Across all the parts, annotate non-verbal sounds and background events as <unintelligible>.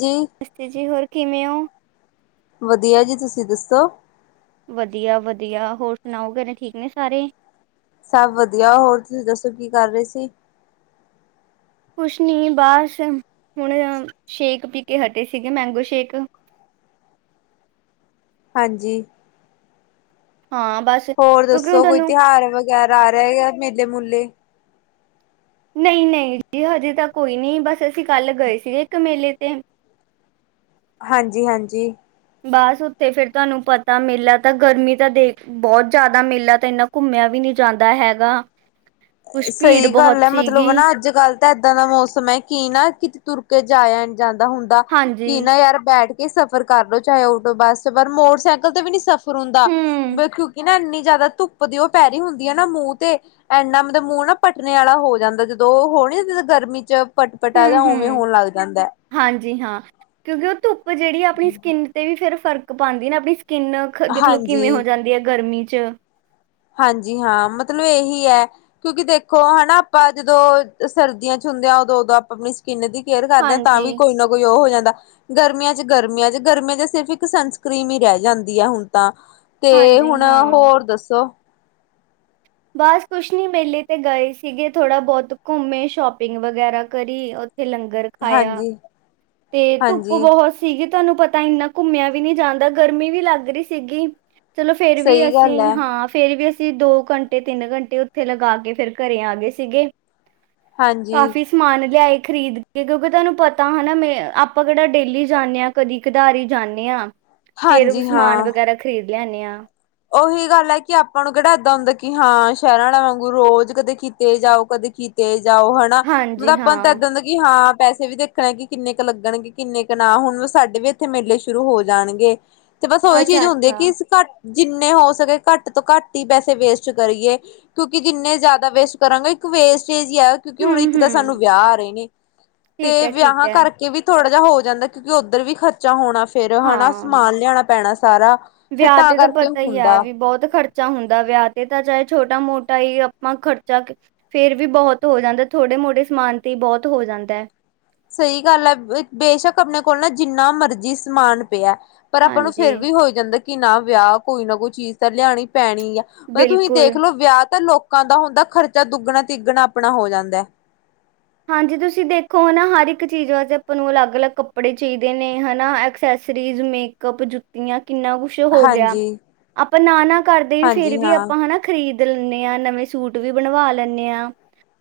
ਜੀ ਜੀ ਹੋਰ ਕਿਵੇਂ ੳ ਵਧੀਆ ਜੀ ਤੁਸੀਂ ਦੱਸੋ। ਵਧੀਆ ਵਧੀਆ ਹੋਰ ਸੁਣਾਓ ਘਰੇ ਠੀਕ ਨੇ ਸਾਰੇ। ਸਭ ਵਧੀਆ ਹੋਰ ਤੁਸੀਂ ਦੱਸੋ ਕੀ ਕਰ ਰਹੇ ਸੀ। ਕੁਛ ਨੀ ਬਸ ਹੁਣ ਸ਼ੇਕ ਪੀ ਕੇ ਹਟੇ ਸੀਗੇ ਮੈਂਗੋ ਸ਼ੇਕ ਹਾਂਜੀ ਹਾਂ ਬਸ ਹੋਰ ਕਿਉਂਕਿ ਹੁਣ ਦੱਸੋ ਕੋਈ ਤੁਹਾਨੂੰ ਤਿਉਹਾਰ ਵ ਬਗੈਰ ਆ ਰਿਹਾ ਹੈਗਾ ਮੇਲੇ ਮੂਲੇ ਨਹੀਂ ਨਹੀਂ ਜੀ ਹਜੇ ਤਾਂ ਕੋਈ ਨਹੀਂ ਬਸ ਅਸੀਂ ਕੱਲ ਗਏ ਸੀਗੇ ਇੱਕ ਮੇਲੇ ਤੇ ਹਾਂਜੀ ਹਾਂਜੀ ਬਸ, ਉੱਥੇ ਫੇਰ ਤੁਹਾਨੂੰ ਪਤਾ ਮੇਲਾ ਤਾਂ ਗਰਮੀ ਤਾਂ ਦੇਖ ਬਹੁਤ ਜ਼ਿਆਦਾ ਮੇਲਾ ਤਾਂ ਇੰਨਾ ਘੁੰਮਿਆ ਵੀ ਨਹੀਂ ਜਾਂਦਾ ਹੈਗਾ। ਕੁਛ ਭੀੜ ਸਹੀ ਬਹੁਤ ਗੱਲ ਹੈ ਮਤਲਬ ਸੀਗੀ ਨਾ ਅੱਜ ਕੱਲ ਇਦਾਂ ਦਾ ਮੌਸਮ ਹੈ ਕੀ ਨਾ ਕਿਤੇ ਤੁਰ ਕੇ ਜਾਇ ਜਾਂਦਾ ਹੁੰਦਾ ਹਾਂਜੀ ਕਿ ਨਾ ਯਾਰ ਬੈਠ ਕੇ ਕਿ ਸਫ਼ਰ ਕਰ ਲੋ ਚਾਹੇ ਟੋ ਬੱਸ ਪਰ ਸਫ਼ਰ ਸਫ਼ਰ ਮੋਟਰਸਾਈਕਲ ਤੇ ਵੀ ਨੀ ਸਫ਼ਰ ਹੁੰਦਾ ਹੂੰ ਕਿਉਂਕਿ ਨਾ ਇੰਨੀ ਜ਼ਿਆਦਾ ਧੁੱਪ ਦੀ ਉਹ ਪੈ ਰਹੀ ਹੁੰਦੀ ਆ ਨਾ ਮੂੰਹ ਤੇ ਇੰਨਾ ਮੂੰਹ ਨਾ ਪਟਣੇੇ ਵਾਲਾ ਹੋ ਜਾਂਦਾ ਜਦੋਂ ਉਹ ਹੋਣੀ ਗਰਮੀ ਚ ਪਟਪਟ ਆ ਹੂੰ ਜਾਂ ਉਵੇਂ ਹੂੰ ਹੋਣ ਲੱਗ ਜਾਂਦਾ ਹੈ ਹਾਂਜੀ ਹਾਂ। ਕਿਉਂਕਿ ਉਹ ਧੁੱਪ ਜਿਹੜੀ ਆਪਣੀ ਸਕਿੰਨ ਤੇ ਵੀ ਫਿਰ ਫਰਕ ਪਾਉਂਦੀ ਨੇ ਆਪਣੀ ਕਿੰਨ ਦੇਖਲੋ ਕਿਵੇਂ ਹੋ ਹਾਂਜੀ ਜਾਂਦੀ ਹੈ ਗਰਮੀ ਚ ਹਾਂਜੀ ਹਾਂ ਮਤਲਬ ਇਹੀ ਹੈ ਕਿਉਂਕਿ ਦੇਖੋ ਹਨਾ ਆਪਾਂ ਜਦੋਂ ਸਰਦੀਆਂ ਚ ਹੁੰਦੇ ਹਾਂ ਉਦੋਂ ਉਦੋਂ ਆਪਾਂ ਆਪਣੀ ਕਿੰਨੇ ਦੀ ਕੇਅਰ ਕਰਦੇ ਆ, ਤਾਂ ਹਾਂਜੀ, ਵੀ ਕੋਈ ਨਾ ਕੋਈ ਉਹ ਹੋ ਜਾਂਦਾ ਗਰਮੀਆਂ ਚ ਗਰਮੀਆਂ ਚ ਗਰਮੀਆਂ ਚ ਸਿਰਫ ਇੱਕ ਸਨਸਕ੍ਰੀਮ ਹੀ ਰਹਿ ਜਾਂਦੀ ਹੈ ਹੁਣ ਤਾਂ ਤੇ ਹਾਂਜੀ ਹੁਣ ਹਾਂ। ਹੋਰ ਦੱਸੋ ਬਸ ਕੁਛ ਨੀ ਮੇਲੇ ਤੇ ਗਏ ਸੀਗੇ ਥੋੜਾ ਬਹੁਤ ਘੁੰਮੇ ਸ਼ੋਪਿੰਗ ਵਗੈਰਾ ਕਰੀ ਥੇ ਲੰਗਰ ਖਾਇਆ ਹਾਂਜੀ ਤੇ ਧੁੱਪ ਹਾਂਜੀ ਬਹੁਤ ਸੀਗੀ ਤੁਹਾਨੂੰ ਪਤਾ ਇੰਨਾ ਘੁੰਮਿਆ ਵੀ ਨਹੀਂ ਜਾਂਦਾ ਗਰਮੀ ਵੀ ਲੱਗ ਰਹੀ ਸੀਗੀ ਚਲੋ ਫੇਰ ਵੀ ਸਹੀ ਗੱਲ ਅਸੀਂ ਹੈ ਹਾਂ ਫੇਰ ਵੀ ਅ ਦੋ ਘੰਟੇ ਤਿੰਨ ਘੰਟੇ ਉੱਥੇ ਲਗਾ ਕੇ ਫਿਰ ਘਰੇ ਆ ਗਏ ਸੀਗੇ ਹਾਂਜੀ ਕਾਫੀ ਸਮਾਨ ਲਿਆਏ। ਖਰੀਦ ਕੇ ਕਿਉਂਕਿ ਤੁਹਾਨੂੰ ਪਤਾ ਹਨਾ ਮੈਂ ਆਪਾਂ ਕਿਹੜਾ ਡੇਲੀ ਜਾਂਦਣੇ ਹਾਂ ਕਦੀ ਖਧਾਰੀ ਜਾਂਣੇ ਆ। ਫੇਰ ਹਾਂਜੀ ਸਮਾਨ ਹਾਂ ਵਗੈਰਾ ਖਰੀਦ ਲਿਆਣੇ ਹਾਂ। ਉਹੀ ਗੱਲ ਹੈ ਕਿ ਆਪਾਂ ਨੂੰ ਕਿਹੜਾ ਇੱਦਾਂ ਹੁੰਦਾ ਕਿ ਹਾਂ ਸ਼ਹਿਰਾਂ ਵਾਲਾ ਵਾਂਗੂ ਰੋਜ਼ ਕਦੇ ਕੀਤੇ ਜਾਓ ਕਦੇ ਕੀਤੇ ਜਾਓ ਹਨਾ ਮਤਲਬ ਹਾਂਜੀ ਆਪਾਂ ਨੂੰ ਤਾਂ ਹਾਂ ਇਦਾਂ ਹੁੰਦਾ ਕਿ ਹਾਂ ਪੈਸੇ ਵੀ ਦੇਖਣੇ ਕਿ ਕਿੰਨੇ ਕੁ ਲੱਗਣਗੇ ਕਿੰਨੇ ਕੁ ਨਾ ਹੁਣ ਸਾਡੇ ਵੀ ਇੱਥੇ ਮੇਲੇ ਸ਼ੁਰੂ ਹੋ ਜਾਣਗੇ। ਤੇ ਬਸ ਉਹੀ ਅੱਛਾ ਚੀਜ਼ ਹੁੰਦੀ ਅੱਛਾ ਕਿ ਘੱਟ ਜਿੰਨੇ ਹੋ ਸਕੇ ਘੱਟ ਤੋਂ ਘੱਟ ਹੀ ਪੈਸੇ ਵੇਸਟ ਕਰੀਏ ਕਿਉਂਕਿ ਜਿੰਨੇ ਜ਼ਿਆਦਾ ਵੇਸਟ ਕਰਾਂਗੇ ਇੱਕ ਵੇਸਟ ਆ ਕਿਉਂਕਿ ਹੁਣ ਹੂੰ ਇੱਕ ਤਾਂ ਹੂੰ ਸਾਨੂੰ ਵਿਆਹ ਆ ਰਹੇ ਨੇ ਠੀਕ ਤੇ ਹੈ ਠੀਕ ਵਿਆਹਾਂ ਹੈ ਕਰਕੇ ਵੀ ਥੋੜਾ ਹੋ ਜਾਂਦਾ ਕਿਉਂਕਿ ਉੱਧਰ ਵੀ ਖਰਚਾ ਹੋਣਾ। ਫੇਰ ਹੈਾ ਹਾਂ ਸਮਾਨ ਲਿਆਣਾ ਪੈਣਾ ਸਾਰਾ ਫੇਰ ਵਿਆਹ ਤਾਂ ਤੇ ਕਰਕੇ ਪਤਾ ਤਾਂ ਹੀ ਹੈ ਹੁੰਦਾ ਵੀ ਬਹੁਤ ਖਰਚਾ ਹੁੰਦਾ ਵਿਆਹ ਤੇ ਤਾਂ ਛੋਟਾ ਮੋਟਾ ਹੀ ਆਪਾਂ ਖਰਚਾ ਫੇਿਰ ਵੀ ਬਹੁਤ ਹੋ ਜਾਂਦਾ ਥੋੜੇ ਮੋਟੇ ਸਮਾਨ ਤੇ ਬਹੁਤ ਹੋ ਜਾਂਦਾ ਹੈ। ਸਹੀ ਗੱਲ ਹੈ ਬੇਸ਼ੱਕ ਆਪਣੇ ਕੋਲ ਨਾ ਜਿੰਨਾ ਮਰਜ਼ੀ ਸਮਾਨ ਪਿਆ ਪਰ ਆਪਾਂ ਨੂੰ ਹਾਂਜੀ ਫੇਰ ਵੀ ਹੋ ਜਾਂਦਾ। ਕਿ ਨਾ ਵਿਆਹ ਕੋਈ ਨਾ ਕੋਈ ਚੀਜ਼ ਤਾਂ ਲਿਆਣੀ ਪੈਣੀ ਆ ਮਤਲਬ ਤੁਸੀਂ ਬਿਲਕੁਲ ਦੇਖਲੋ ਵਿਆਹ ਤਾਂ ਲੋਕ ਲੋਕਾਂ ਦਾ ਹੁੰਦਾ ਖਰਚਾ ਦੁੱਗਣਾ ਤਿੱਗਣਾ ਆਪਣਾ ਹੋ ਜਾਂਦਾ। ਹਾਂਜੀ ਤੁਸੀਂ ਦੇਖੋ ਹਨ ਨਾ ਹਰ ਇੱਕ ਚੀਜ਼ ਵਾਸਤੇ ਆਪਾਂ ਨੂੰ ਅਲੱਗ ਼-ਅਲੱਗ ਕੱਪੜੇ ਚਾਹੀਦੇ ਨੇ ਹਨਾ ਐਕਸੈਸਰੀਜ਼, ਮੇਕਅਪ, ਜੁੱਤੀਆਂ- ਕਿੰਨਾ ਕੁਛ ਹੋ ਗਿਆ ਹਾਂਜੀ ਆਪਾਂ ਨਾ- ਨਾ ਕਰਦੇ ਵੀ ਫੇਰ ਹਾਂਜੀ ਵੀ ਹਾਂ ਆਪਾਂ ਹਨਾ ਖਰੀਦ ਲੈਂਣੇ ਹਾਂ ਨਵੇਂ ਸੂਟ ਵੀ ਬਣਵਾ ਲੈਂਣੇ ਹਾਂ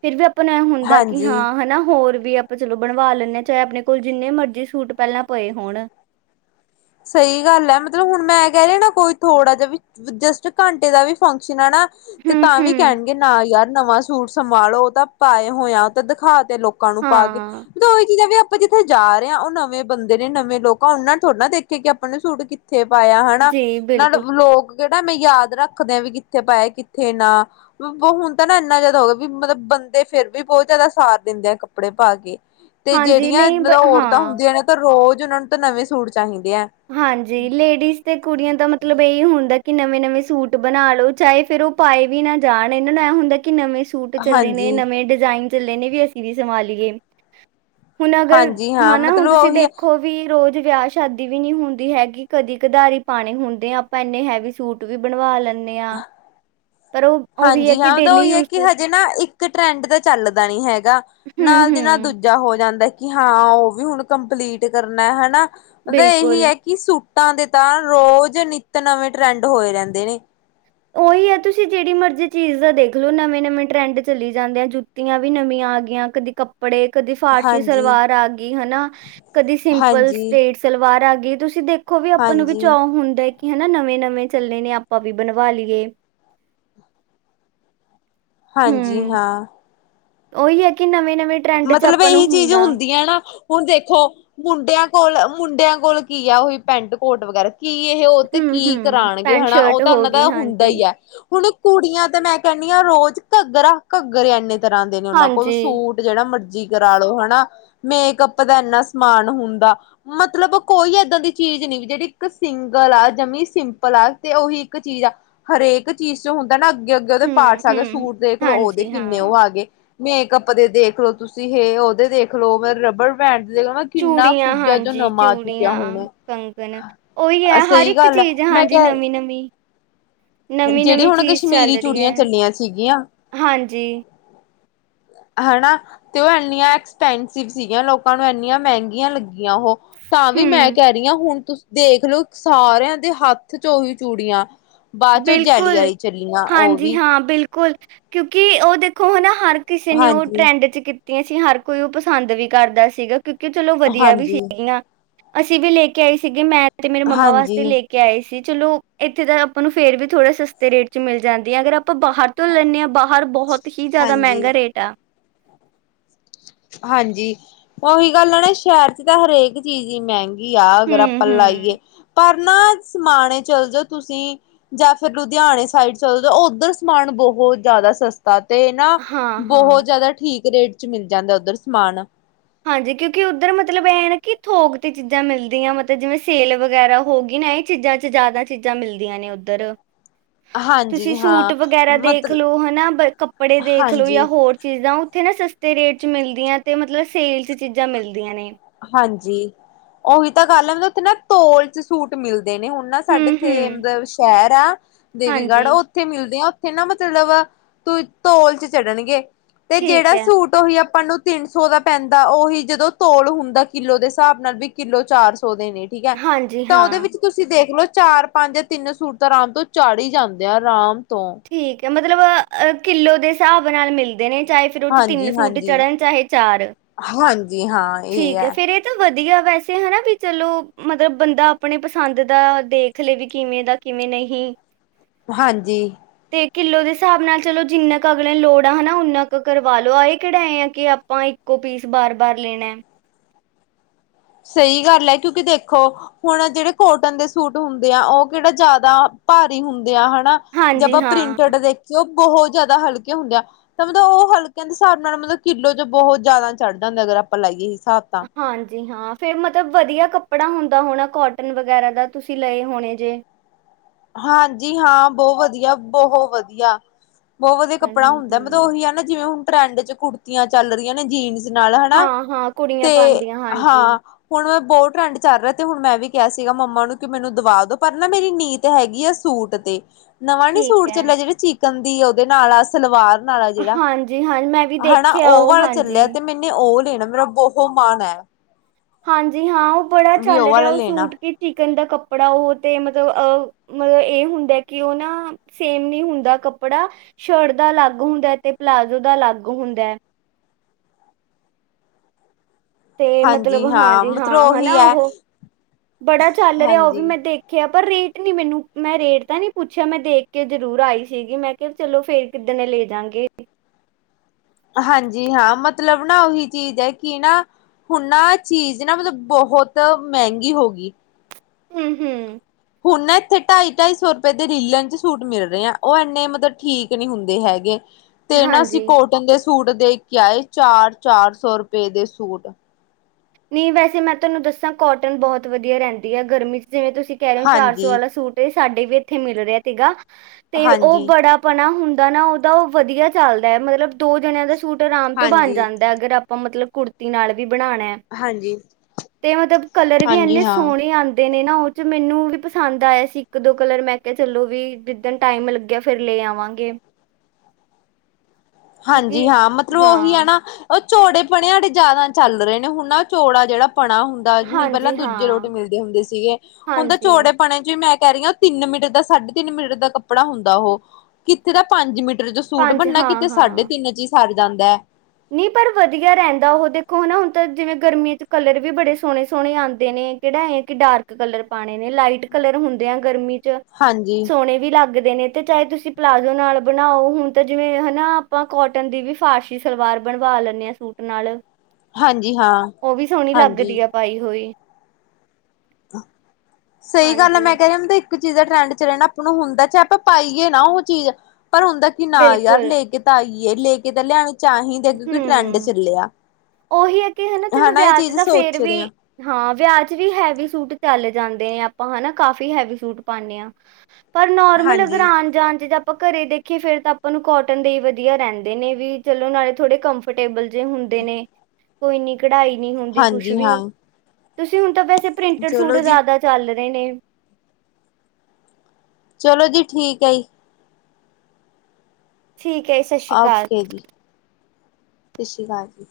ਫਿਰ ਵੀ ਆਪਾਂ ਆਪਣਿਆ ਹੁੰਦਾ ਕਿ ਹਾਂਜੀ ਹਾਂ ਹਨਾ ਹੋਰ ਵੀ ਵੀ ਆਪਾਂ ਚਲੋ ਬਣਵਾ ਲੈਂਦੇ ਹਾਂ ਚਾਹੇ ਆਪਣੇ ਕੋਲ ਜਿੰਨੇ ਮਰਜ਼ੀ ਸੂਟ ਪਹਿਲਾਂ ਪਏ ਹੋਣ! ਸਹੀ ਗੱਲ ਹੈ ਮਤਲਬ ਹੁਣ ਮੈਂ ਕਹਿ ਰਿਹਾ ਨਾ ਕੋਈ ਥੋੜਾ ਜਿਹਾ ਵੀ ਜਸਟ ਘੰਟੇ ਦਾ ਵੀ ਫੰਕਸ਼ਨ ਆ ਨਾ ਤੇ ਹੂੰ, ਤਾਂ ਵੀ ਹੂੰ। ਕਹਿਣਗੇ ਨਾ ਯਾਰ- ਨਵਾਂ ਸੂਟ ਸੰਭਾਲੋ ਉਹ ਤਾਂ ਪਾਏ ਹੋਏ ਆ ਤੇ ਦਿਖਾ- ਤੇ ਲੋਕਾਂ ਨੂੰ ਪਾ ਕੇ ਹਾਂ, ਮਤਲਬ ਉਹਹੀ ਚੀਜ਼ਾਂ ਵੀ ਆਪਾਂ ਜਿੱਥੇ ਜਾ ਰਹੇ ਹਾਂ ਉਹ ਨਵੇਂ ਬੰਦੇ ਨੇ ਨਵੇਂ ਲੋਕਾਂ ਉਹਨਾਂ ਨੇ ਥੋੜੇ ਨਾ ਦੇਖ- ਕੀ ਆਪਣੇ ਸੂਟ ਕੀ ਇੱਥੇ ਪਾਇਆ ਹਨਾ ਜੀ ਨਾਲ ਬਿਲਕੁਲ। ਲੋਕ ਕਿਹੜਾ ਐਂਵੇ ਯਾਦ ਰੱਖਦੇ ਆਂ ਵੀ ਕਿੱਥੇ ਪਾਏ ਕਿੱਥੇ ਨਾ ਹੁਣ ਤਾਂ ਨਾ ਇੰਨਾ ਜ਼ਿਆਦਾ ਹੋ ਵੀ ਮਤਲਬ ਬੰਦੇ ਫੇਰ ਵੀ ਬਹੁਤ ਜ਼ਿਆਦਾ ਸਾਰ ਦਿੰਦੇ ਆ ਕੱਪੜੇ ਪਾ ਕੇ ਤੇ ਹਾਂਜੀ ਜਿਹੜੀਆਂ ਨਹੀਂ ਬ ਮਤਲਬ ਔਰਤਾਂ ਹਾਂ। ਹੁੰਦੀਆਂ ਨੇ ਤਾਂ ਰੋਜ਼ ਉਹਨਾਂ ਨੂੰ ਤਾਂ ਨਵੇਂ ਸੂਟ ਚਾਹੀਦੇ। ਆ ਹਾਂਜੀ ਲੇਡੀਜ਼ ਤੇ ਕੁੜੀਆਂ ਦਾ ਮਤਲਬ ਇਹੀ ਹੁੰਦਾ ਕਿ ਨਵੇਂ -ਨਵੇਂ ਸੂਟ ਬਣਾ ਲਓ ਚਾਹੇ ਫੇਰ ਉਹ ਪਾਏ ਵੀ ਨਾ ਜਾਣ ਇਹਨਾਂ ਨੂੰ ਐ ਹੁੰਦਾ ਕਿ ਨਵੇਂ ਸੂਟ ਚੱਲੇ ਨੇ ਹਾਂਜੀ, ਨਵੇਂ ਡਿਜ਼ਾਇਨ ਚੱਲੇ ਨੇ ਵੀ ਅਸੀਂ ਵੀ ਸਵਾ ਲਈਏ। ਹੁਣ ਅਗਰ ਹਾਂਜੀ ਹਾਂ ਹਨਾ ਹੁਣ ਮਤਲਬ ਤੁਸੀਂ ਉਹੀ ਆ ਦੇਖੋ ਵੀ ਰੋਜ਼ ਵਿਆਹ ਸ਼ਾਦੀ ਵੀ ਨਹੀਂ ਹੁੰਦੀ ਹੈਗੀ ਕਦੀ ਕਧਾਰੀ ਪਾਣੇ ਹੁੰਦੇ ਆ ਆਪਾਂ ਇੰਨੇ ਹੈਵੀ ਸੂਟ ਵੀ ਬਣਵਾ ਲੈਂਦੇ ਦੇ ਆ ਪਰ ਉਹ ਉਹੀ ਹੈ ਹਾਂਜੀ ਕਿ ਹਾਂ ਉਹ ਤਾਂ ਡੇਲੀ ਉਹੀ ਹੈ ਯੂਜ ਕਿ ਚ ਹਜੇ ਨਾ ਇੱਕ ਟਰੈਂਡ ਤਾਂ ਚੱਲਦਾ ਨੀ ਹੈਗਾ ਨਾਲ ਦੀ ਨਾਲ ਹੂੰ-ਹੂੰ ਦੂਜਾ ਹੋ ਜਾਂਦਾ। ਕਿ ਹਾਂ ਉਹ ਵੀ ਹੁਣ ਕੰਪਲੀਟ ਕਰਨਾ ਹਨਾ। ਉਹ ਤਾ ਇਹੀ ਬਿਲਕੁਲ। ਹੈ ਕਿ ਸੁ ਸੂਟਾਂ ਦੇ ਤਾਂ ਰੋਜ਼ ਨਿੱਤ ਨਵੇਂ ਟਰੈਂਡ ਹੋਏ ਰਹਿੰਦੇ ਨੇ ਉਹੀ ਹੈ ਤੁਸੀਂ ਜਿਹੜੀ ਮਰਜੀ ਚੀਜ਼ ਦਾ ਦੇਖਲੋ ਨਵੇਂ -ਨਵੇਂ ਟਰੈਂਡ ਚਲੀ ਜਾਂਦੇ ਆ ਜੁੱਤੀਆਂ ਵੀ ਨਵੀਆਂ ਆ ਗਈਆਂ ਕਦੀ ਕੱਪੜੇ ਕਦੀ ਫਾਰਸ਼ੀ ਹਾਂਜੀ, ਸਲਵਾਰ ਆ ਗਈ, ਹਨਾ ਕਦੀ ਸਿੰਪਲ ਹਾਂਜੀ, ਸਟੇਟ ਸਲਵਾਰ ਆ ਗਈ। ਕਿ ਤੁਸੀਂ ਦੇਖੋ ਦੇਖੋ ਵੀ ਆਪਾਂ ਨੂੰ ਵੀ ਹਾਂਜੀ, ਚੌਅ ਹੁੰਦਾ ਈ ਕਿ ਹਨਾ ਨਵੇਂ -ਨਵੇਂ ਚੱਲੇ ਨੇ ਆਪਾਂ ਵੀ ਬਣ ਵਾਲੀਏ। ਹਾਂਜੀ, ਹੂੰ ਹਾਂ। ਉਹੀ ਹੈ ਕਿ ਨਵੇਂ -ਨਵੇਂ ਟਰੈਂਡ 'ਚ ਮਤਲਬ ਆਪਾਂ ਨੂੰ ਇਹੀ ਚੀਜ਼ ਹੁੰਦਾ ਹੁੰਦੀ ਹੈ ਨਾ ਹੁਣ ਦੇਖੋ ਮੁੰਡਿਆਂ ਕੋਲ ਮੁੰਡਿਆਂ ਕੋਲ ਕੀ ਆ, ਉਹੀ ਪੈਂਟ ਕੋਟ ਵਗੈਰਾ। ਕੀ ਇਹ ਉਹ ਤੇ ਹੂੰ ਕੀ ਹੂੰ ਕਰਾਣਗੇ ਪੈਂਟ ਹਨਾ ਉਹ ਸ਼ਰਟ ਤਾਂ ਹੋ ਉਹਨਾਂ ਦਾ ਗਈ ਹੁੰਦਾ ਹਾਂਜੀ ਹੀ ਹੈ। ਹੁਣ ਕੁੜੀਆਂ ਤੇ ਮੈਂ ਕਹਿੰਦੀ ਹਾਂ ਰੋਜ਼ ਘੱਗਰਾ ਘੱਗਰੇ ਐਨੇ ਤਰ੍ਹਾਂ ਦੇ ਨੇ ਉਹਨਾਂ ਕੋਲ ਹਾਂਜੀ ਸੂਟ ਜਿਹੜਾ ਮਰਜੀ ਕਰਾ ਲਓ ਹਨਾ ਮੇਕਅੱਪ ਦਾ ਇੰਨਾ ਸਮਾਨ ਹੁੰਦਾ ਮਤਲਬ ਕੋਈ ਏਦਾਂ ਦੀ ਚੀਜ਼ ਨੀ ਵੀ ਜਿਹੜੀ ਇੱਕ ਸਿੰਗਲ ਆ ਜਮੀ ਸਿੰਪਲ ਆ ਤੇ ਉਹੀ ਇੱਕ ਚੀਜ਼ ਆ ਹਰੇਕ ਚੀਜ਼ ਚ ਹੁੰਦਾ ਨਾ। ਅੱਗੇ -ਅੱਗੇ ਉਹਦੇ ਹੂੰ ਪਾਰਟਸ ਆ ਗਏ, ਹੂੰ ਸੂਟ ਦੇਖ ਲਓ ਉਹਦੇ ਹਾਂਜੀ ਕਿੰਨੇ ਹਾਂ ਉਹ ਆ ਗਏ। ਮੇਕਅੱਪ ਦੇ ਦੇਖ ਦੇਖਲੋ ਤੁਸੀਂ ਹ ਉਹਦੇ ਦੇਖਲੋ ਮ ਰਬੜ ਬੈਂਡ ਦੇ ਦੇਖਲੋ ਮੈਂ ਕਿੰਨਾ ਚੂੜੀਆਂ ਕੁੱਜਾ ਜੋ ਹਾਂਜੀ ਨਵਾਂ ਆ ਚੁੱਕਿਆ ਚੂੜੀਆਂ ਹੁਣ ਕੰਗਣ ਉਓਹੀ ਹੈ ਹਰ ਸਹੀ ਇੱਕ ਗੱਲ ਹੈ ਚੀਜ਼ ਮੈਂ ਹਾਂਜੀ ਕਿਹਾ ਨਵੀਂ ਨਵੀਂ ਨਵੀਂ ਜਿਹੜੀ ਨਵੀਂ ਹੁਣ ਚੀਜ਼ ਚੱਲ ਕਸ਼ਮੀਰੀ ਰਹੀ ਚੂੜੀਆਂ ਹੈ ਚੱਲੀਆਂ ਸੀਗੀਆਂ ਹਾਂਜੀ ਹਨਾ ਤੇ ਉਹ ਇੰਨੀਆਂ ਐਕਸਪੈਂਸਿਵ ਸੀਗੀਆਂ ਲੋਕਾਂ ਨੂੰ ਇੰਨੀਆਂ ਮਹਿੰਗੀਆਂ ਲੱਗੀਆਂ ਉਹ ਤਾਂ ਵੀ ਮੈਂ ਹੂੰ ਕਹਿ ਰਹੀ ਹਾਂ ਹੁਣ ਤੁਸੀਂ ਦੇਖਲਓ ਸਾਰਿਆਂ ਦੇ ਹੱਥ ਚ ਉਹੀ ਚੂੜੀਆਂ ਬਾਅਦ ਚੋਂ ਜੈਲੀ ਵਾਲੀ ਚੱਲੀਆਂ ਉਹ ਵੀ ਕੋੁਲ ਕਿਉਂਕਿ ਉਹ ਦੇਖੋ ਹਨਾ ਹਰ ਕਿਸੇ ਨੇ ਉਹ ਹਾਂਜੀ ਟਰੈਂਡ ਚ ਕੀਤਾ ਤੇ ਅਸੀਂ ਹਰ ਕੋਈ ਉਹ ਪਸੰਦ ਵੀ ਕਰਦਾ ਸੀਗਾ ਕਿਉਂਕਿ ਚਲੋ ਵਧੀਆ ਵੀ ਹਾਂਜੀ ਸੀਗੀਆਂ ਅਸੀਂ ਵੀ ਲੈ ਕੇ ਆਈ ਸੀਗੇ ਮੈਂ ਤੇ ਮੇਰੇ ਮੰਮਾ ਹਾਂਜੀ ਵਾਸਤੇ ਲੈ ਕੇ ਆਏ ਸੀ ਚਲੋ ਇੱਥੇ ਦਾ ਆਪਾਂ ਨੂੰ ਫੇਰ ਵੀ ਥੋੜੇ ਸਸਤੇ ਰੇਟ ਚ ਮਿਲ ਜਾਂਦੀ ਆ ਅਗਰ ਆਪਾਂ ਬਾਹਰ ਤੋਂ ਲੈਂਦੇ ਹਾਂ ਬਾਹਰ ਹਰ ਬਹੁਤ ਹੀ ਜ਼ਿਆਦਾ ਹਾਂਜੀ ਮਹਿੰਗਾ ਰੇਟ ਆ ਹਾਂਜੀ ਉਹੀ ਗੱਲ ਆ ਨਾ ਸ਼ਹਿਰ ਚ ਤਾਂ ਹਰੇਕ ਚੀਜ਼ ਹੀ ਮਹਿੰਗੀ ਆ ਅਗਰ ਹੂੰ ਆਪਾਂ ਹੂੰ ਲਾਈਏ ਪਰ ਕਿਨਾ ਸਮਾਨ ਚੱਲ ਜਾਓ ਤੁਸੀਂ ਜਾਂ ਫਿਰ ਲੁਧਿਆਣੇ ਸਾਈਡ ਚੱਲ ਜਾ ਉੱਧਰ ਸਮਾਨ ਬਹੁਤ ਜ਼ਿਆਦਾ ਸਸਤਾ ਤੇ ਨਾ ਹਾਂ, ਹਾਂ। ਬਹੁਤ ਜਿਆਦਾ ਠੀਕ ਗ੍ਰੇਡ ਚ ਮਿਲਦਾ ਜਾਂਦਾ ਉੱਧਰ ਸਮਾਨ ਹਾਂਜੀ ਕਿਉਂਕਿ ਉੱਧਰ ਮਤਲਬ ਇਹ ਨਾ ਕਿ ਥੋਕ ਤੇ ਚੀਜ਼ਾਂ ਮਿਲਦੀਆਂ ਮਤਲਬ ਜਿਵੇਂ ਸੇਲ ਵਗੈਰਾ ਹੋ ਗਈ ਨਾ ਇਹ ਚੀਜ਼ਾਂ ' ਜ਼ਿਆਦਾ ਚੀਜ਼ਾਂ ਮਿਲਦੀਆਂ ਨੇ ਉੱਧਰ ਹਾਂਜੀ ਤੁਸੀਂ ਹਾਂ ਸੂਟ ਵਗੈਰਾ ਮਤਲਬ ਦੇਖਲੋ ਹਨਾ ਕੱਪੜੇ ਦੇਖਲੋ ਜਾਂ ਹਾਂਜੀ ਹੋਰ ਚੀਜ਼ਾਂ ਇੱਥੇ ਨਾ ਸਸਤੇ ਰੇਟ ਚ ਮਿਲਦੀਆਂ ਤੇ ਮਤਲਬ ਸੇਲ ਚ ਚੀਜ਼ਾਂ ਮਿਲਦੀਆਂ ਨੇ ਹਾਂਜੀ ਉਹੀ ਤਾਂ ਗੱਲ ਹੈ ਮਤ ਉੱਥੇ ਨਾ ਤੋਲ ਚ ਸੂਟ ਮਿਲਦਾ ਨੇ ਹੁਣ ਨਾ ਸਾਡੇ ਹੂੰ, ਇੱਥੇ ਹੂੰ। ਮਤਲਬ ਸ਼ਹਿਰ ਦਾ ਦੇਵੀਗੜ੍ਹ ਹਾਂਜੀ, ਉਹ ਉੱਥੇ ਮਿਲਦੇ ਆ ਥੇ ਨਾ ਮਤਲਬ ਤੂੰ ਤੌਲ ਚ ਚੜਨਗੇ ਤੇ ਠੀਕ ਜਿਹੜਾ ਐ। ਸੂਟ ਉਹੀ ਆਪਾਂ ਨੂੰ ਤਿੰਨ ਸੌ ਦਾ ਪੈਂਦਾ ਉਹੀ ਜਦੋਂ ਤੋਲ ਹੁੰਦਾ ਦਾ ਕਿੱਲੋ ਦੇ ਹਿਸਾਬ ਨਾਲ ਵੀ ਕਿੱਲੋ ਚਾਰ ਸੋਦੇ ਨੇ ਠੀਕ ਹੈ ਹਾਂਜੀ, ਤਾਂ ਉਹਦੇ ਹਾਂ। ਵਿੱਚ ਤੁਸੀਂ ਦੇਖਲੋ ਚਾਰ ਪੰਜ ਤਿੰਨ ਸੂਰਤਾਂ ਰਾਮ ਤੋਂ ਚਾੜ ਹੀ ਜਾਂਦੇ ਆ ਰਾਮ ਤੋਂ ਜਾਂ ਮਤਲਬ ਅਹ ਕਿੱਲੋ ਦੇ ਹਿਸਾਬ ਨਾਲ ਮਿਲਦੇ ਨੇ। ਚਾਹੇ ਫਿਰ ਉਹਥੇ ਤਿੰਨ ਹਾਂਜੀ ਸੂਟ ਹਾਂਜੀ ਚੜਨ ਚਾਹੇ ਚਾਰ ਹਾਂਜੀ ਹਾਂ ਇਹ ਠੀਕ ਹੈ ਫੇਰ ਇਹ ਤਾਂ ਵਧ ਵਧੀਆ ਵੈਸੇ ਹਨਾ ਵੀ ਚਲੋ ਮਤਲਬ ਬੰਦਾ ਆਪਣੇ ਪਸੰਦ ਦਾ ਦੇਖ ਲਏ ਵੀ ਕਿਵੇਂ ਦਾ ਕਿਵੇਂ ਨਹੀਂ ਹਾਂਜੀ ਕਿੱਲੋ ਦੇ ਹਿਸਾਬ ਨਾਲ ਚਲੋ ਜਿੰਨਾ ਕੁ ਅਗਲੇ ਲੋੜ ਆ ਹਨ ਨਾ ਓਨਾ ਕੁ ਕਰਵਾਲੋ ਆ ਇਹ ਕਿਹੜਾ ਆ ਕਿ ਆਪਾਂ ਇੱਕੋ ਪੀਸ ਬਾਰ-ਬਾਰ ਲੈਣਾ। ਸਹੀ ਗੱਲ ਹੈ ਕਿਉਂਕਿ ਦੇਖੋ ਹੁਣ ਜਿਹੜੇ ਕੋਟਨ ਦੇ ਸੂਟ ਹੁੰਦੇ ਆ ਉਹ ਕਿਹੜਾ ਜ਼ਿਆਦਾ ਭਾਰੀ ਹੁੰ ਹਨਾ ਜੇ ਹਾਂਜੀ ਆਪਾਂ ਹਾਂ, ਪ੍ਰਿੰਟਡ ਦੇਖਿਓ। ਬਹੁਤ ਜ਼ਿਆਦਾ ਹਲਕੇ ਹੁੰਦੇ ਆ ਤਾਂ ਮਤਲਬ ਉਹ ਹਲਕਿਆਂ ਦੇ ਹਿਸਾਬ ਨਾਲ ਮਤਲਬ ਕਿੱਲੋ 'ਚ ਬਹੁਤ ਜ਼ਿਆਦਾ ਚੜ੍ਹ ਜਾਂਦੇ ਅਗਰ ਆਪਾਂ ਲਾਈਏ ਹਿ <unintelligible> ਹਾਂਜੀ ਹਾਂ ਫਿਰ ਮਤਲਬ ਵਧੀਆ ਕੱਪੜਾ ਹੁੰਦਾ ਹੋਣਾ ਕੋਟਨ ਵਗੈਰਾ ਦਾ ਤੁਸੀਂ ਲਏ ਹੋਣੇ ਜੇ ਹਾਂਜੀ ਹਾਂ ਬਹੁ ਵਧੀਆ ਬਹੁਹ ਵਧੀਆ ਬਹੁਤ ਵਧਿਆੱ ਕਪੜਾ ਹੁੰਦਾ ਮਤਲਬ ਉਹੀ ਹੈ ਨਾ ਜਿਵੇ ਹੁਣ ਟਰੈਂਡ 'ਚ ਕੁੜਤੀਆਂ ਚੱਲ ਰਹੀਆਂ ਨੇ ਜੀਨਸ ਨਾਲ ਹਨਾ ਹਾਂ-ਹਾਂ ਕੁੜੀਆਂ ਤੇ ਪਾਉਂਦੀਆਂ ਹਾਂਜੀ ਹਾਂ ਹੁਣ ਬਹੁਤ ਟਰੈਂਡ ਚੱਲ ਰਿਹਾ ਤੇ ਹੁਣ ਮੈਂ ਵੀ ਕਿਹਾ ਸੀਗਾ ਮੰਮਾ ਨੂੰ ਕਿ ਮੈਨੂੰ ਦਵਾ ਦੋ ਪਰ ਨਾ ਮੇਰੀ ਨੀਤ ਤੇ ਹੈਗੀ ਆ ਸੂਟ ਤੇ ਨਵਾਂ ਨ ਠੀਕ ਸੂਟ ਹੈ। ਚੱਲਿਆ ਜਿਹੜਾ ਚੀਕ ਕੰਦੀ ਉਹਦੇ ਨਾਲ ਆ ਸਲਵਾਰ ਨਾਲਾ ਜਿਹੜਾ ਹਾਂਜੀ ਹਾਂ ਮੈਂ ਵੀ ਹਨਾ ਦੇਖਿਆ ਉਹ ਵਾਲਾ ਚੱਲਿਆ ਹਾਂਜੀ। ਤੇ ਮੈਨੇ ਉਹ ਲੈ ਮੇਰਾ ਬਹੁ ਮਨ ਹੈ। ਹਾਂਜੀ ਹਾਂ ਉਹ ਬੜਾ ਵੀ ਚੱਲ ਰਿਹਾ ਵਾਲਾ ਉਹ ਲੈਣਾ ਸੂਟ ਕੇ ਚਿਕਨ ਦਾ ਕੱਪ ਕੱਪੜਾ ਉਹ ਤੇ ਮਤਲਬ ਮਤਲਬ ਇਹ ਹੁੰਦਾ ਕਿ ਉਹ ਨਾ ਸੇਮ ਨੀ ਹੁੰਦਾ ਕੱਪੜਾ ਸ਼ਰਟ ਦਾ ਅਲਗ ਹੁੰਦਾ ਤੇ ਪਲਾਜ਼ੋ ਦਾ ਅਲੱਗ ਹੁੰਦਾ। ਤੇ ਮਤਲਬ ਹਾਂਜੀ ਮਤਲਬ ਹਾਂ ਉਹੀ ਹਨਾ ਹੈ ਉਹ ਬੜਾ ਚੱਲ ਰਿਹਾ ਉਹ ਵੀ ਹਾਂਜੀ ਮੈਂ ਦੇਖਿਆ। ਪਰ ਰੇਟ ਨੀ ਮੈਨੂੰ ਮੈਂ ਰੇਟ ਤਾਂ ਨਹੀਂ ਪੁੱਛਿਆ ਮੈਂ ਦੇਖ ਕੇ ਜ਼ਰੂਰ ਆਈ ਸੀਗੀ ਮੈਂ ਕਿਹਾ ਚਲੋ ਫੇਰ ਕਿੱਦ ਨੇ ਲੈ ਜਾਗੇ। ਹਾਂਜੀ ਹਾਂ ਮਤਲਬ ਨਾ ਉਹੀ ਚੀਜ਼ ਹੈ ਕਿ ਨਾ ਹੁਣ ਨਾ ਚੀਜ਼ ਨਾ ਮਤਲਬ ਬਹੁਤ ਮਹਿੰਗੀ ਹੋ ਗਈ। ਹੂੰ- ਹੂੰ ਹੁਣ ਨਾ ਇੱਥੇ ਢਾਈ- ਢਾਈ ਸੌ ਰੁਪਏ ਦੇ ਰੀਲਣ 'ਚ ਸੂਟ ਮਿਲ ਰਹੇ ਆ ਉਹ ਇੰਨੇ ਮਤਲਬ ਠੀਕ ਨਹੀਂ ਹੁੰਦੇ ਹੈਗੇ। ਤੇ ਨਾ ਸੀ ਹਾਂਜੀ ਕੋਟਨ ਦੇ ਸੂਟ ਦੇ ਦੇਖ ਕੇ ਆਏ ਚਾਰ- ਚਾਰ ਸੌ ਰੁਪਏ ਦੇ ਸੂਟ ਨਹੀਂ ਵੈਸੇ ਮੈਂ ਤੁਹਾਨੂੰ ਦੱਸਾਂ ਕੋਟਨ ਬਹੁਤ ਵਧੀਆ ਰਹਿੰਦੀ ਹੈ ਗਰਮੀ ਜਿਵੇਂ ਤੁਸੀਂ ਕਹਿ ਰਹੇ ਹੋ ਚਾਰ ਸੌ ਹਾਂਜੀ, ਵਾਲਾ ਸੂਟ ਸਾਡੇ ਵੀ ਇੱਥੇ ਮਿਲ ਰਿਹਾ ਸੀਗਾ। ਤੇ ਉਹ ਹਾਂਜੀ, ਬੜਾਪਣਾ ਹੁੰ ਨਾ ਉਹਦਾ ਉਹ ਵਧੀਆ ਚੱਲਦਾ ਹੈ ਮਤਲਬ ਦੋ ਜਣਿਆਂ ਦਾ ਸੂਟ ਆਰਾਮ ਤੋਂ ਬਣ ਹਾਂਜੀ, ਜਾਂਦਾ ਅਗਰ ਆ ਆਪਾਂ ਮਤਲਬ ਕੁੜਤੀ ਨਾਲ ਵੀ ਬਣਾਣਾ ਹਾਂਜੀ, ਤੇ ਮਤਲਬ ਕਲਰ ਵੀ ਹਾਂਜੀ ਇੰਨੇ ਹਾਂ। ਸੋਹਣੇ ਆਉਂਦੇ ਨੇ ਨਾ ਉਹ ਚ ਮੈਨੂੰ ਵੀ ਪਸੰਦ ਆਇਆ ਸੀ ਇੱਕ ਦੋ ਕਲਰ ਮੈਂ ਕਿਹਾ ਚਲੋ ਵੀ ਜਿਦਣ ਟਾਈਮ ਲੱਗਿਆ ਫਿਰ ਲੈ ਆਵਾਂਗੇ। ਹਾਂਜੀ ਕਿਉਂਕਿ ਹਾਂ ਮਤਲਬ ਉਹੀ ਹੈ ਹਾਂ ਨਾ ਉਹ ਚੋੜੇ ਪਹੁੰਚੇ ਜਿਆਦਾ ਚੱਲ ਰਹੇ ਨੇ ਹੁਣ ਨਾ ਚੋੜਾ ਜਿਹੜਾ ਫਣਾ ਹੁੰਦਾ ਨਹੀਂ ਪਹਿਲਾਂ ਹਾਂਜੀ ਦੂਜੇ ਰੋਟੀ ਹਾਂ ਮਿਲਦੇ ਹੁੰਦੇ ਸੀਗੇ ਹੁੰਣ ਤਾਂ ਹਾਂਜੀ ਚੋੜੇਪਣੇ ਚ ਵੀ ਮੈਂ ਕਹਿ ਰਹੀ ਹ ਉਹ ਤਿੰਨ ਮੀਟਰ ਦਾ ਸਾਢੇ ਤਿੰਨ ਮੀਟਰ ਦਾ ਕੱਪੜਾ ਹੁੰਦਾ ਉਹ ਕਿੱਥੇ ਦਾ ਪੰਜ ਮੀਟਰ ਜੋ ਸੂਟ ਪੰਜ ਬਣਨਾ ਹਾਂ ਤੇ ਸਾਢੇ ਹਾਂ ਤਿੰਨ ਚ ਹੀ ਸਾਰੇ ਜਾਂਦਾ ਹੈ। ਨਹੀਂ ਪਰ ਵਧੀਆ ਰਹਿੰਦਾ ਉਹ ਦੇਖੋ ਹਨਾ ਹੁਣ ਤਾਂ ਜਿਵੇਂ ਗਰਮੀਆਂ ਚ ਕਲਰ ਵੀ ਬੜੇ ਸੋਹਣੇ ਸੋਹਣੇ ਆਉਂਦੇ ਨੇ ਕਿਹੜਾ ਕਿ ਡਾਰਕ ਕਲਰ ਪਾਉਣੇ ਨੇ ਲਾਈਟ ਕਲਰ ਹੁੰਦੇ ਆ ਗਰਮੀ ਹਾਂਜੀ ਸੋਨੇ ਵੀ ਲੱਗਦੇ ਨੇ ਤੇ ਚਾਹੇ ਤੁਸੀਂ ਪਲਾਜ਼ੋ ਨਾਲ ਬਣਾਓ ਹੁਣ ਤਾਂ ਜਿਵੇਂ ਹਨਾ ਆਪਾਂ ਕੋਟਨ ਦੀ ਵੀ ਫਾਰਸ਼ਿਸ਼ ਸਲਵਾਰ ਬਣਵਾ ਲੈਂਦੇ ਹਾਂ ਸੂਟ ਨਾਲ ਹਾਂਜੀ ਹਾਂ ਉਹ ਵੀ ਸੋਹਣੀ ਲੱਗਦੀ ਹਾਂਜੀ ਆ ਪਾਈ ਹੋਈ। ਸਹੀ ਗੱਲ ਆ ਮੈਂ ਹਾਂਜੀ ਕਹਿ ਰਿਹੀ ਹਦੇ ਇੱਕ ਚੀਜ਼ ਦਾ ਟਰੈਂਡ ਚ ਰਹਿਣਾ ਆਪ ਨੂੰ ਹੁੰਦਾ ਚੇ ਆਪਾਂ ਪਾਈਏ ਨਾ ਉਹ ਚੀਜ਼ ਪਰ ਹੁੰਦਾ ਕੀ ਨਾਂ ਯਾਰ ਲੈ ਕੇ ਤਾਂ ਆਈਏ ਲੇ ਕੇੱਲਿਆ ਹਮ ਉਹੀ ਅੱਗੇ ਹਨਾ ਚਲੋ ਇਹ ਵਿਆਹ ਚ ਚੀਜ਼ ਤਾਂ ਫੇਰ ਵੀ ਸੋਚਦੇ ਹਾਂ। ਹਾਂ ਵਿਆਹ ਚ ਵੀ ਹੈਵੀ ਸੂਟ ਚੱਲ ਜਾਂਦੇ ਨੇ ਆਪਾਂ ਹਨਾ ਕਾਫੀ ਹੈਵੀ ਸੂਟ ਪਾਉਦੇ ਹਾਂ। ਪਰ ਨੋਰਮਲ ਅਗਰ ਹਾਂਜੀ। ਆਉਣ ਜਾਣ ਚ ਤਾਂ ਆਪਾਂ ਘਰੇ ਦੇਖੀਏ ਫੇਰ ਤਾਂ ਆਪਾਂ ਨੂੰ ਕੋਟਨ ਦੇ ਹੀ ਵਧੀਆ ਰਹਿੰਦੇ ਨੇ ਵੀ ਚਲੋ ਨਾਲੇ ਥੜੇ ਕੰਫਰਟੇਬਲ ਹੁੰਦੇ ਨੇ। ਕੋਈ ਨੀ। ਕਢਾਈ ਨੀ ਹੁੰਦੀ ਕੁਛ ਹਾਂਜੀ ਵੀ ਹਾਂ। ਤੁਸੀਂ ਹੁਣ ਬ ਪ੍ਰਿੰਟਡ ਸੂਟ ਚਲੋ ਜੀ। ਜ਼ਿਆਦਾ ਚੱਲ ਨੇ ਚਲੋ ਜੀ ਠੀਕ ਹੈ ਜੀ। ਠੀਕ ਹੈ ਸਤਿ ਸ਼੍ਰੀ ਅਕਾਲ। ਓਕੇ ਜੀ ਸਤਿ ਸ੍ਰੀ ਅਕਾਲ ਜੀ।